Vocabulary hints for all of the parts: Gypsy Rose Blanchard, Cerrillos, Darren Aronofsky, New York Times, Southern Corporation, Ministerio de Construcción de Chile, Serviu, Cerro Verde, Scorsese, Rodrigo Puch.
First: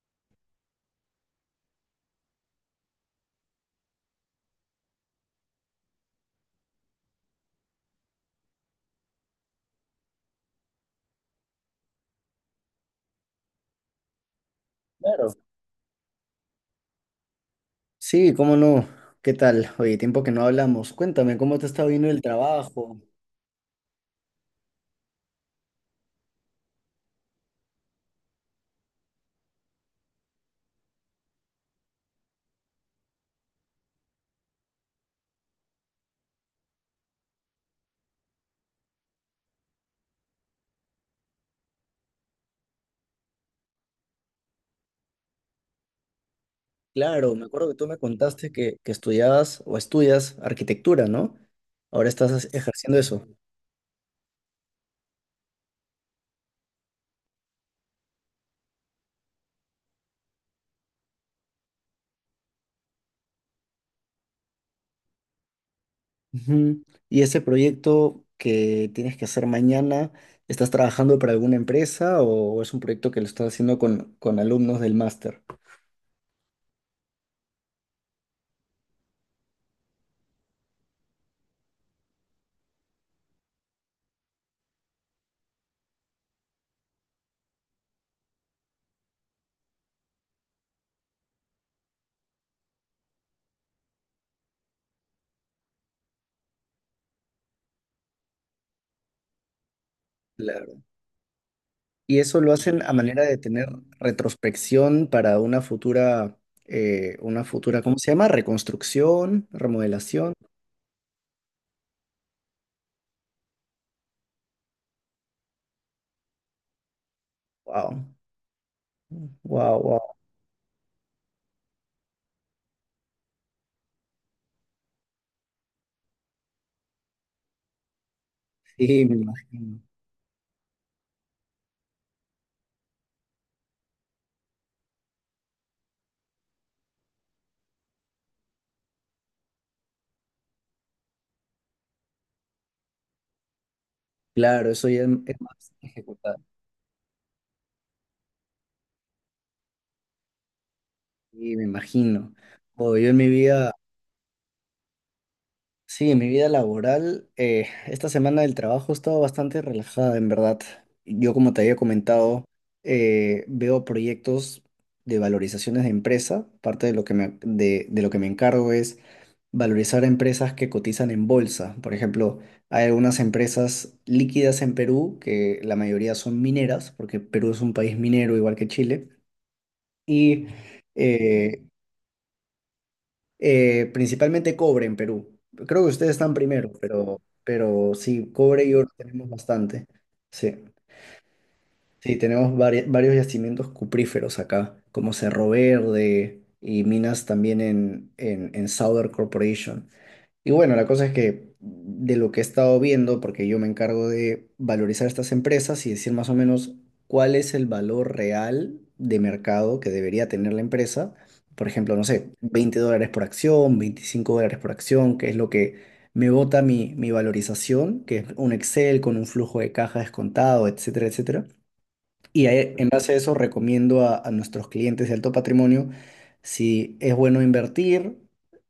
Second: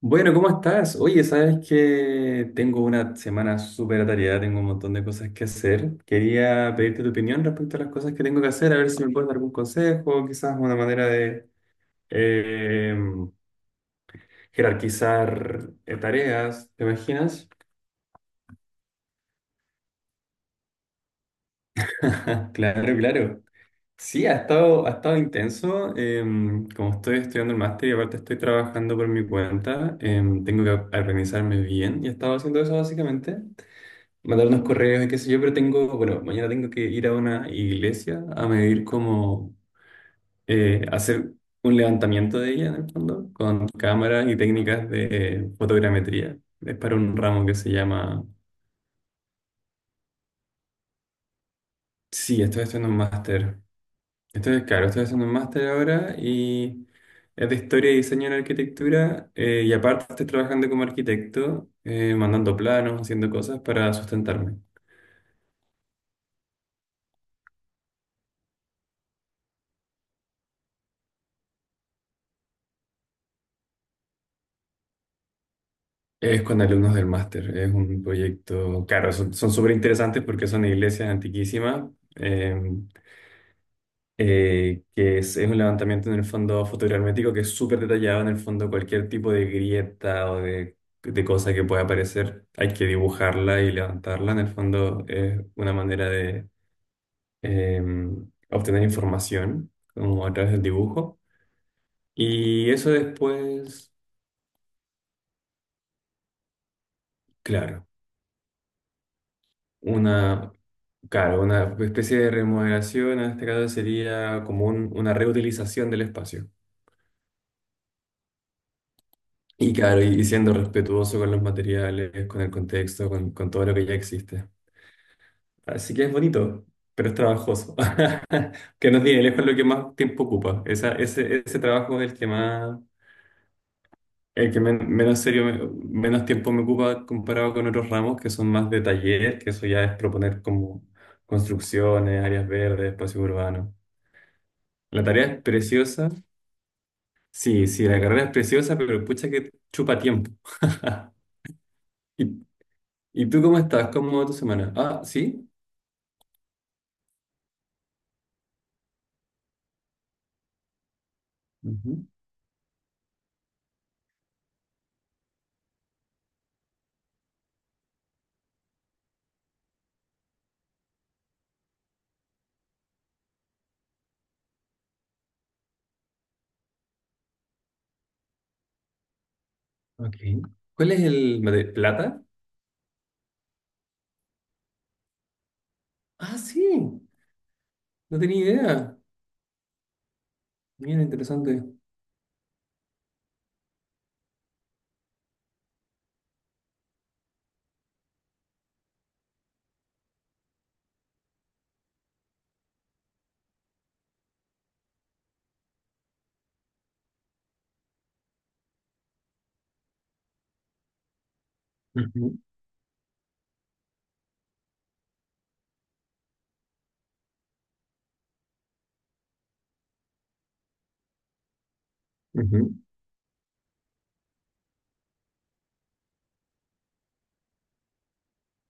Bueno, ¿cómo estás? Oye, sabes que tengo una semana súper atareada, tengo un montón de cosas que hacer. Quería pedirte tu opinión respecto a las cosas que tengo que hacer, a ver si me puedes dar algún consejo, quizás una manera de eh, Claro. jerarquizar tareas, ¿te imaginas? Sí, cómo no. ¿Qué tal? Oye, tiempo que no hablamos. Cuéntame, ¿cómo te está viendo el Claro, trabajo? claro. Sí, ha estado intenso. Como estoy estudiando el máster y aparte estoy trabajando por mi cuenta, tengo que organizarme bien y he estado haciendo eso básicamente. Mandar unos correos y qué sé yo, pero tengo, bueno, mañana tengo que ir a una iglesia a medir hacer un levantamiento de ella en el fondo, con cámaras y técnicas de fotogrametría. Es para un Claro, ramo me que acuerdo se que tú me llama... contaste que estudiabas o estudias arquitectura, ¿no? Ahora estás Sí, estoy haciendo un ejerciendo eso. máster. Estoy, claro, estoy haciendo un máster ahora y es de historia y diseño en arquitectura y aparte estoy trabajando como arquitecto, mandando planos, haciendo cosas para sustentarme. Ujú. ¿Y ese proyecto que tienes que hacer mañana, estás trabajando para alguna empresa o es un proyecto que lo estás haciendo con alumnos del máster? Es con alumnos del máster, es un proyecto, claro, son súper interesantes porque son iglesias antiquísimas, eh, que es un levantamiento en el fondo fotogramétrico que es súper detallado en el fondo, cualquier tipo de grieta de cosa que pueda aparecer, hay que dibujarla y levantarla, en el fondo es una manera de eh, obtener información como a través del Claro. dibujo. Y eso lo Y hacen eso a manera de tener después, retrospección para una futura, claro. ¿cómo se llama? Reconstrucción, remodelación. Una, claro, una especie de remodelación, en este caso sería como una reutilización del espacio. Wow, Y wow, claro, wow. y siendo respetuoso con los materiales, con el contexto, con todo lo que ya existe. Así que es bonito, pero es trabajoso. Que nos Sí, me tiene lejos lo que imagino. más tiempo ocupa. Ese trabajo es el que más, el que menos serio, menos tiempo me ocupa comparado con otros ramos que son más de taller, que eso ya es proponer como construcciones, áreas verdes, espacios urbanos. Claro, eso ya La tarea es es más preciosa. ejecutado. Sí, sí, la carrera es preciosa, pero pucha que chupa tiempo. Sí, me ¿Y, imagino. Oh, yo en ¿y mi tú cómo vida. estás? ¿Cómo va tu semana? Ah, sí. Sí, en mi vida laboral, esta semana del trabajo he estado bastante relajada, en verdad. Yo, como te había Ujú. comentado, veo proyectos de valorizaciones de empresa. Parte de lo que de lo que me encargo es valorizar a empresas que cotizan en bolsa. Por ejemplo, hay algunas empresas líquidas en Perú, que la mayoría son mineras, porque Perú es un país minero igual que Chile. Ok. Y ¿Cuál es el eh, plata? Principalmente cobre en Perú. Creo que ustedes están Ah, primero, sí. pero No sí, tenía cobre y oro idea. tenemos bastante. Sí, Mira, interesante. sí, tenemos varios yacimientos cupríferos acá, como Cerro Verde y minas también en Southern Corporation. Y bueno, la cosa es que de lo que he estado viendo, porque yo me encargo de valorizar estas empresas y decir más o menos cuál es el valor real de mercado que debería tener la empresa. Por ejemplo, no sé, Ujú, $20 por acción, $25 por acción, que es lo que me bota mi valorización, que es un Excel con un flujo de caja descontado, etcétera, etcétera. Y ahí, ujú. en base a eso recomiendo a nuestros clientes de alto patrimonio si es bueno invertir,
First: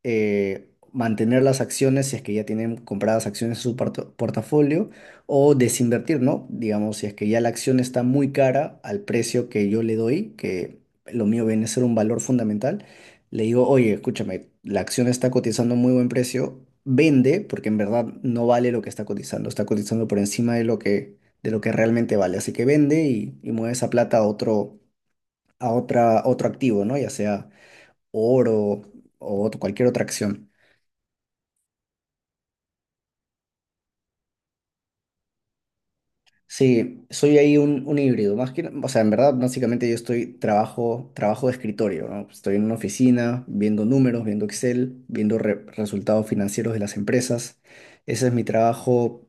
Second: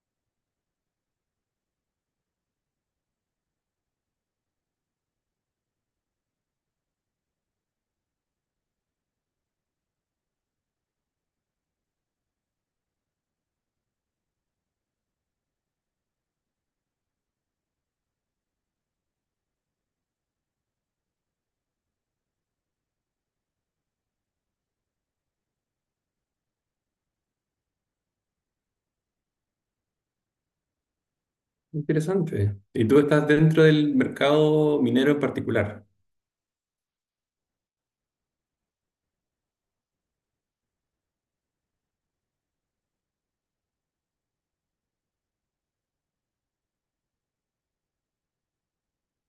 mantener las acciones si es que ya tienen compradas acciones en su portafolio o desinvertir, ¿no? Digamos, si es que ya la acción está muy cara al precio que yo le doy, que lo mío viene a ser un valor fundamental, le digo, oye, escúchame, la acción está cotizando a muy buen precio, vende porque en verdad no vale lo que está cotizando por encima de lo que realmente vale. Así que vende y mueve esa plata a otro, a otra, otro activo, ¿no? Ya sea oro o cualquier otra acción. Interesante. ¿Y tú estás dentro del mercado minero en particular? Sí, soy ahí un híbrido. Más que, o sea, en verdad, básicamente yo estoy trabajo de escritorio, ¿no? Estoy en una oficina viendo números, viendo Excel, viendo resultados financieros de las empresas. Ese es mi trabajo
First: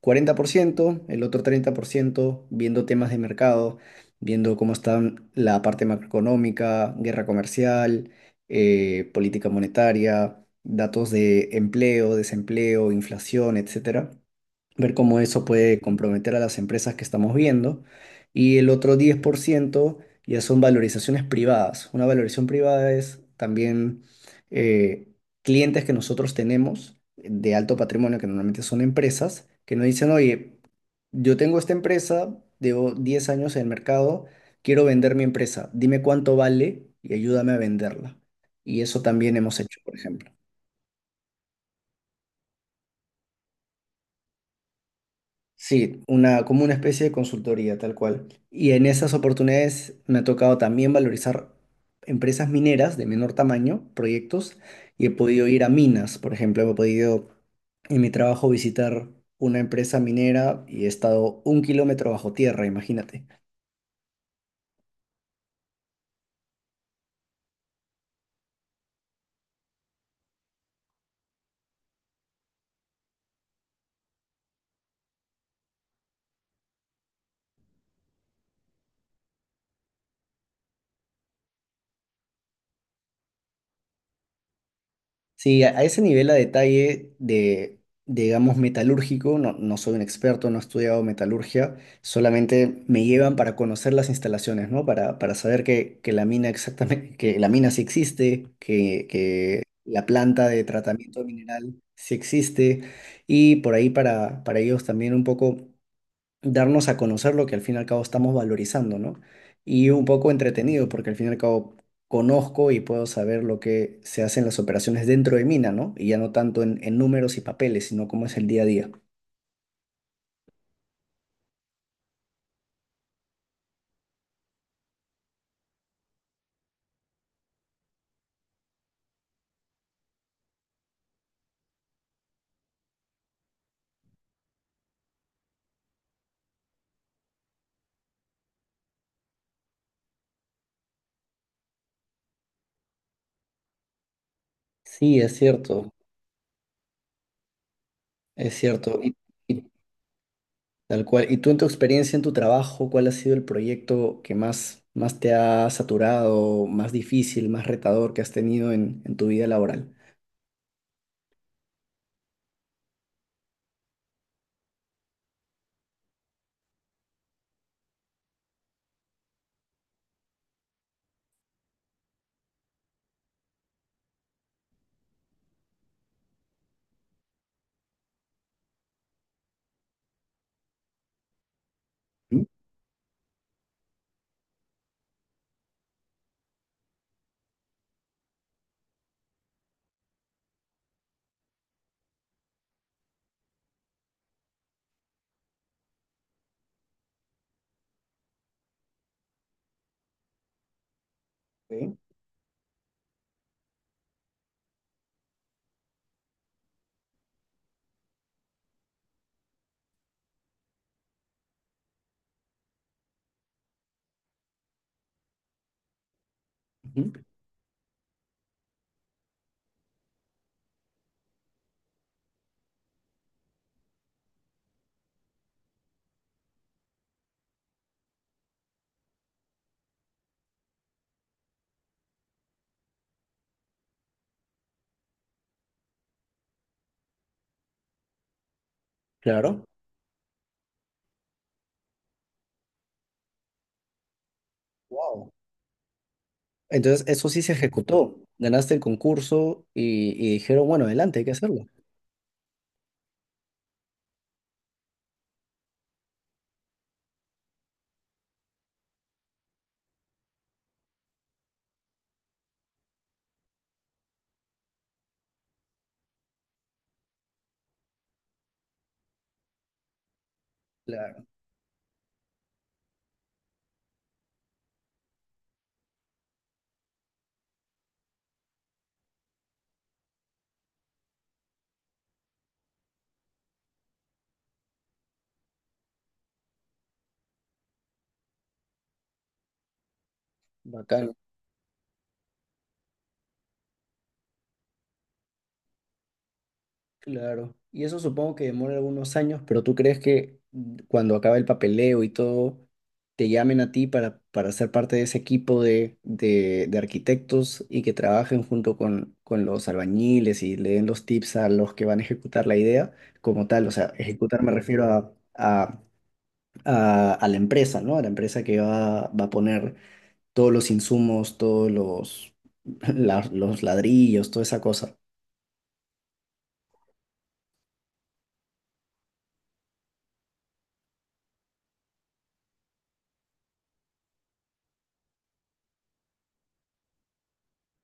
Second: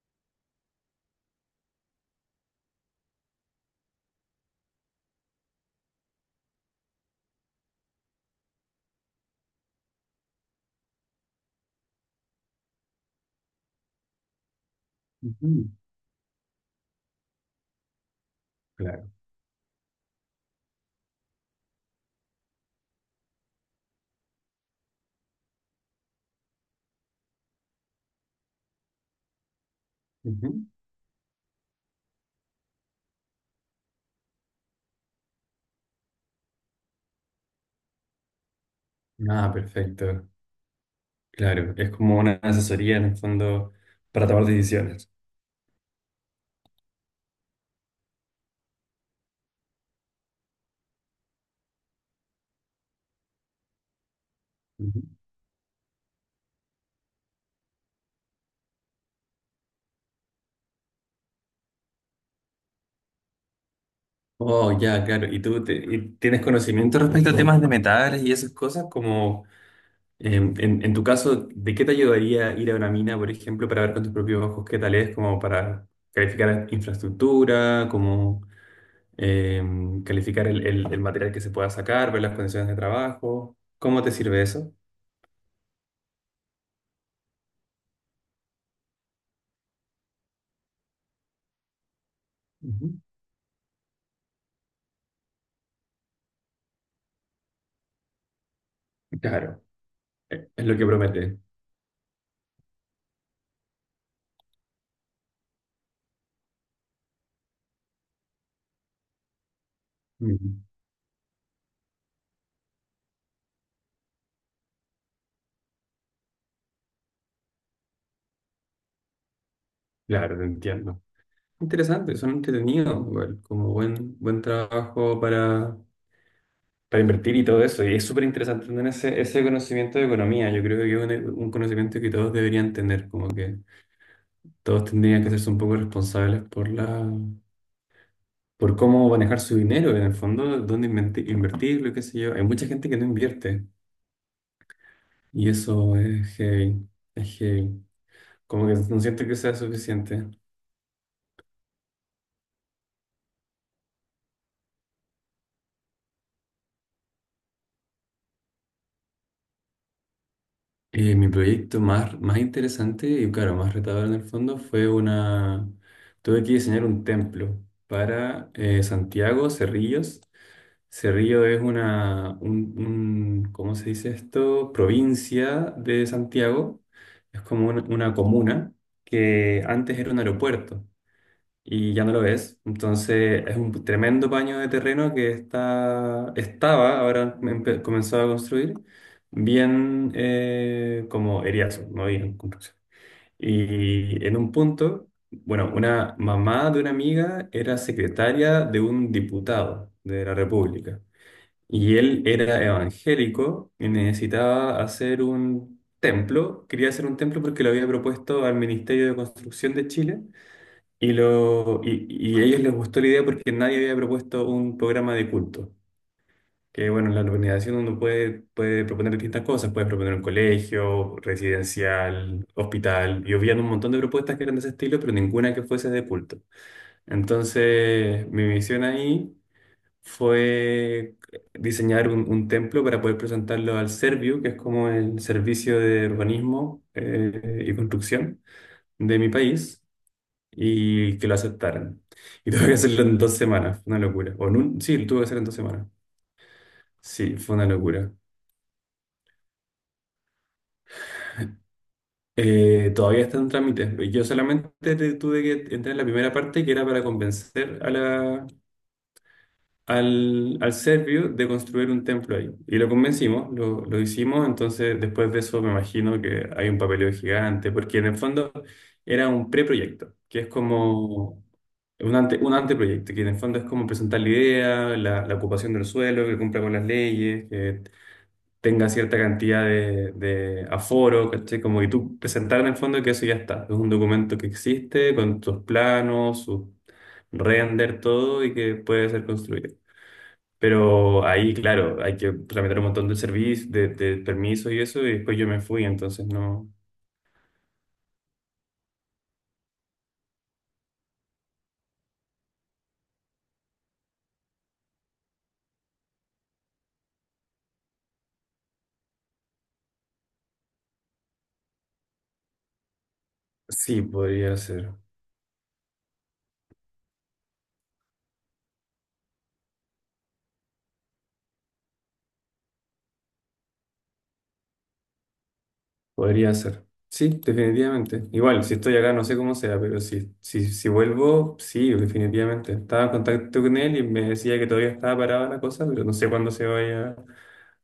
40%, el otro 30% viendo temas de mercado, viendo cómo está la parte macroeconómica, guerra comercial, política monetaria, datos de empleo, desempleo, inflación, etcétera, ver cómo eso Ujú. puede comprometer a las empresas que estamos viendo. Y el otro Claro. 10% ya son valorizaciones privadas. Una valorización privada es también eh, clientes que nosotros tenemos de alto patrimonio, que normalmente son empresas, que nos dicen, oye, Ujú. yo tengo esta empresa, llevo 10 años en el mercado, quiero vender mi empresa, dime cuánto vale y ayúdame a venderla. Y eso también Ah, hemos hecho, por perfecto. ejemplo. Claro. Es como una asesoría en el fondo para tomar decisiones. Sí, una, como una especie de consultoría, tal cual. Y en esas oportunidades me ha tocado también valorizar empresas mineras de menor tamaño, proyectos, y he podido ir a minas, por ejemplo, he podido en mi trabajo visitar una empresa minera y he estado 1 kilómetro bajo tierra, imagínate. Oh, ya, claro. ¿Y tú y tienes conocimiento respecto a temas de metales y esas cosas? Como en tu caso, ¿de qué te ayudaría ir a una mina, por ejemplo, para ver con tus propios ojos qué tal es, como para calificar infraestructura, como calificar el material que se pueda sacar, ver las condiciones de trabajo? ¿Cómo te sirve eso? Sí, a ese nivel a detalle de, digamos, metalúrgico, no soy un experto, no he estudiado metalurgia, solamente Ujú. me llevan para conocer las instalaciones, ¿no? Para saber que la mina exactamente, que la mina sí existe, que Claro, la planta de es lo que tratamiento promete. mineral sí existe, y por ahí para ellos también un poco darnos a conocer lo que al fin y al cabo estamos valorizando, ¿no? Y un poco Mm. entretenido, porque al fin y al cabo conozco y puedo saber lo que se hace en las operaciones dentro de mina, ¿no? Y ya no tanto en números y papeles, sino cómo es el día a día. Claro, te entiendo. Interesante, son entretenidos, igual, como buen trabajo para invertir y todo eso. Y es súper interesante tener ese conocimiento de economía. Yo creo que es un conocimiento que todos deberían tener, como que todos tendrían que hacerse un poco responsables por la, por cómo manejar su dinero, en el fondo, dónde invertirlo, qué sé yo. Hay mucha gente que no invierte Sí, es y cierto, eso es heavy, es heavy. es Como que no cierto. Y, siento que sea y suficiente. tal cual. ¿Y tú en tu experiencia, en tu trabajo, cuál ha sido el proyecto que más, más te ha saturado, más difícil, más retador que has tenido en tu vida laboral? Mi proyecto más, más interesante y claro, más retador en el fondo fue una... Tuve que diseñar un templo para Santiago, Cerrillos. Cerrillo es una, ¿cómo se dice esto? Provincia de Santiago. Es como una comuna que antes era un aeropuerto y ya no lo ¿Mm? es. Entonces es un tremendo paño de terreno que está, estaba, ahora comenzó a construir, bien como eriazo, no había construcción. Y en un punto... Bueno, una mamá de una amiga era secretaria de un diputado de la República. Y Sí. él era evangélico y necesitaba hacer un templo. Quería hacer un templo porque lo había propuesto al Ministerio de Construcción de Chile y, y a ellos les gustó la idea porque nadie había propuesto un programa de culto. Que bueno, en la Ujú. organización uno puede, puede proponer distintas cosas, puede proponer un colegio, residencial, hospital, y habían un montón de propuestas que eran de ese estilo, pero ninguna que fuese de culto. Entonces, mi misión ahí fue diseñar un templo para poder presentarlo al Serviu, que es como el servicio de urbanismo y construcción de mi Claro. país, y que lo aceptaran. Y tuve que hacerlo en 2 semanas, fue una locura. Sí, lo tuve que hacer en 2 semanas. Entonces, eso Sí, sí se fue una locura. ejecutó. Ganaste el concurso y dijeron, bueno, adelante, hay que hacerlo. Todavía está en trámite. Yo solamente tuve que entrar en la primera parte que era para convencer a la, al serbio de construir un templo ahí. Y lo convencimos, lo hicimos, entonces después de eso me imagino que hay un papeleo gigante, porque en el fondo era un preproyecto, que es Claro, como un anteproyecto, que en el fondo es como presentar la idea, la ocupación del suelo, que cumpla con las leyes, que tenga cierta cantidad de aforo, ¿cachai? Como que tú presentar en el fondo que eso ya está, es un documento que existe con tus planos, sus render, todo y que puede ser construido. bacán, Pero ahí, claro, hay que tramitar un montón de servicios, de permisos y eso, y después yo me fui, entonces no. claro. Y eso supongo que demora algunos años, pero ¿tú crees que cuando acabe el papeleo y todo, te llamen a ti para ser parte de ese equipo de arquitectos y que trabajen junto con los albañiles y le den los tips a los que van a ejecutar la idea como tal? O sea, Sí, ejecutar me podría refiero ser, a la empresa, ¿no? A la empresa que va, va a poner todos los insumos, todos los, los ladrillos, toda esa cosa. podría ser. Sí, definitivamente. Igual, si estoy acá, no sé cómo sea, pero si vuelvo, sí, definitivamente. Estaba en contacto con él y me decía que todavía estaba parada la cosa, pero no sé cuándo se vaya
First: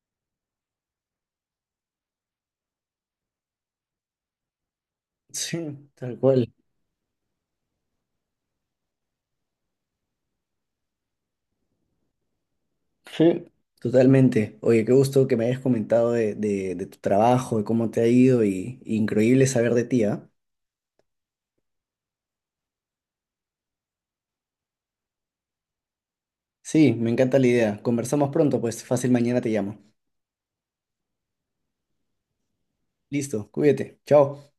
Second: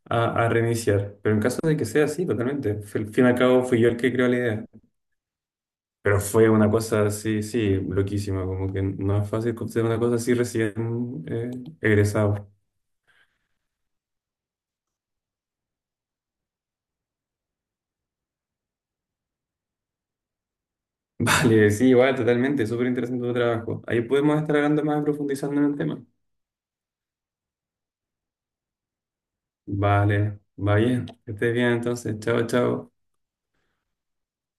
a reiniciar. Pero en caso de que sea así, totalmente. Al fin y al cabo, fui yo el que creó la idea. Sí, tal Pero fue cual. una cosa así, sí, loquísima, como que no es fácil hacer una cosa así recién eh, egresado. Sí. Totalmente. Oye, qué gusto que me hayas comentado de tu trabajo, de cómo te ha ido y increíble saber de ti, ¿ah? Vale, sí, igual, totalmente, súper interesante tu trabajo. Ahí podemos estar hablando más, profundizando en el tema. Sí, me encanta la idea. Conversamos pronto, pues fácil, mañana te llamo. Vale, va bien, que estés bien entonces, chao, chao. Listo, cuídate. Chao.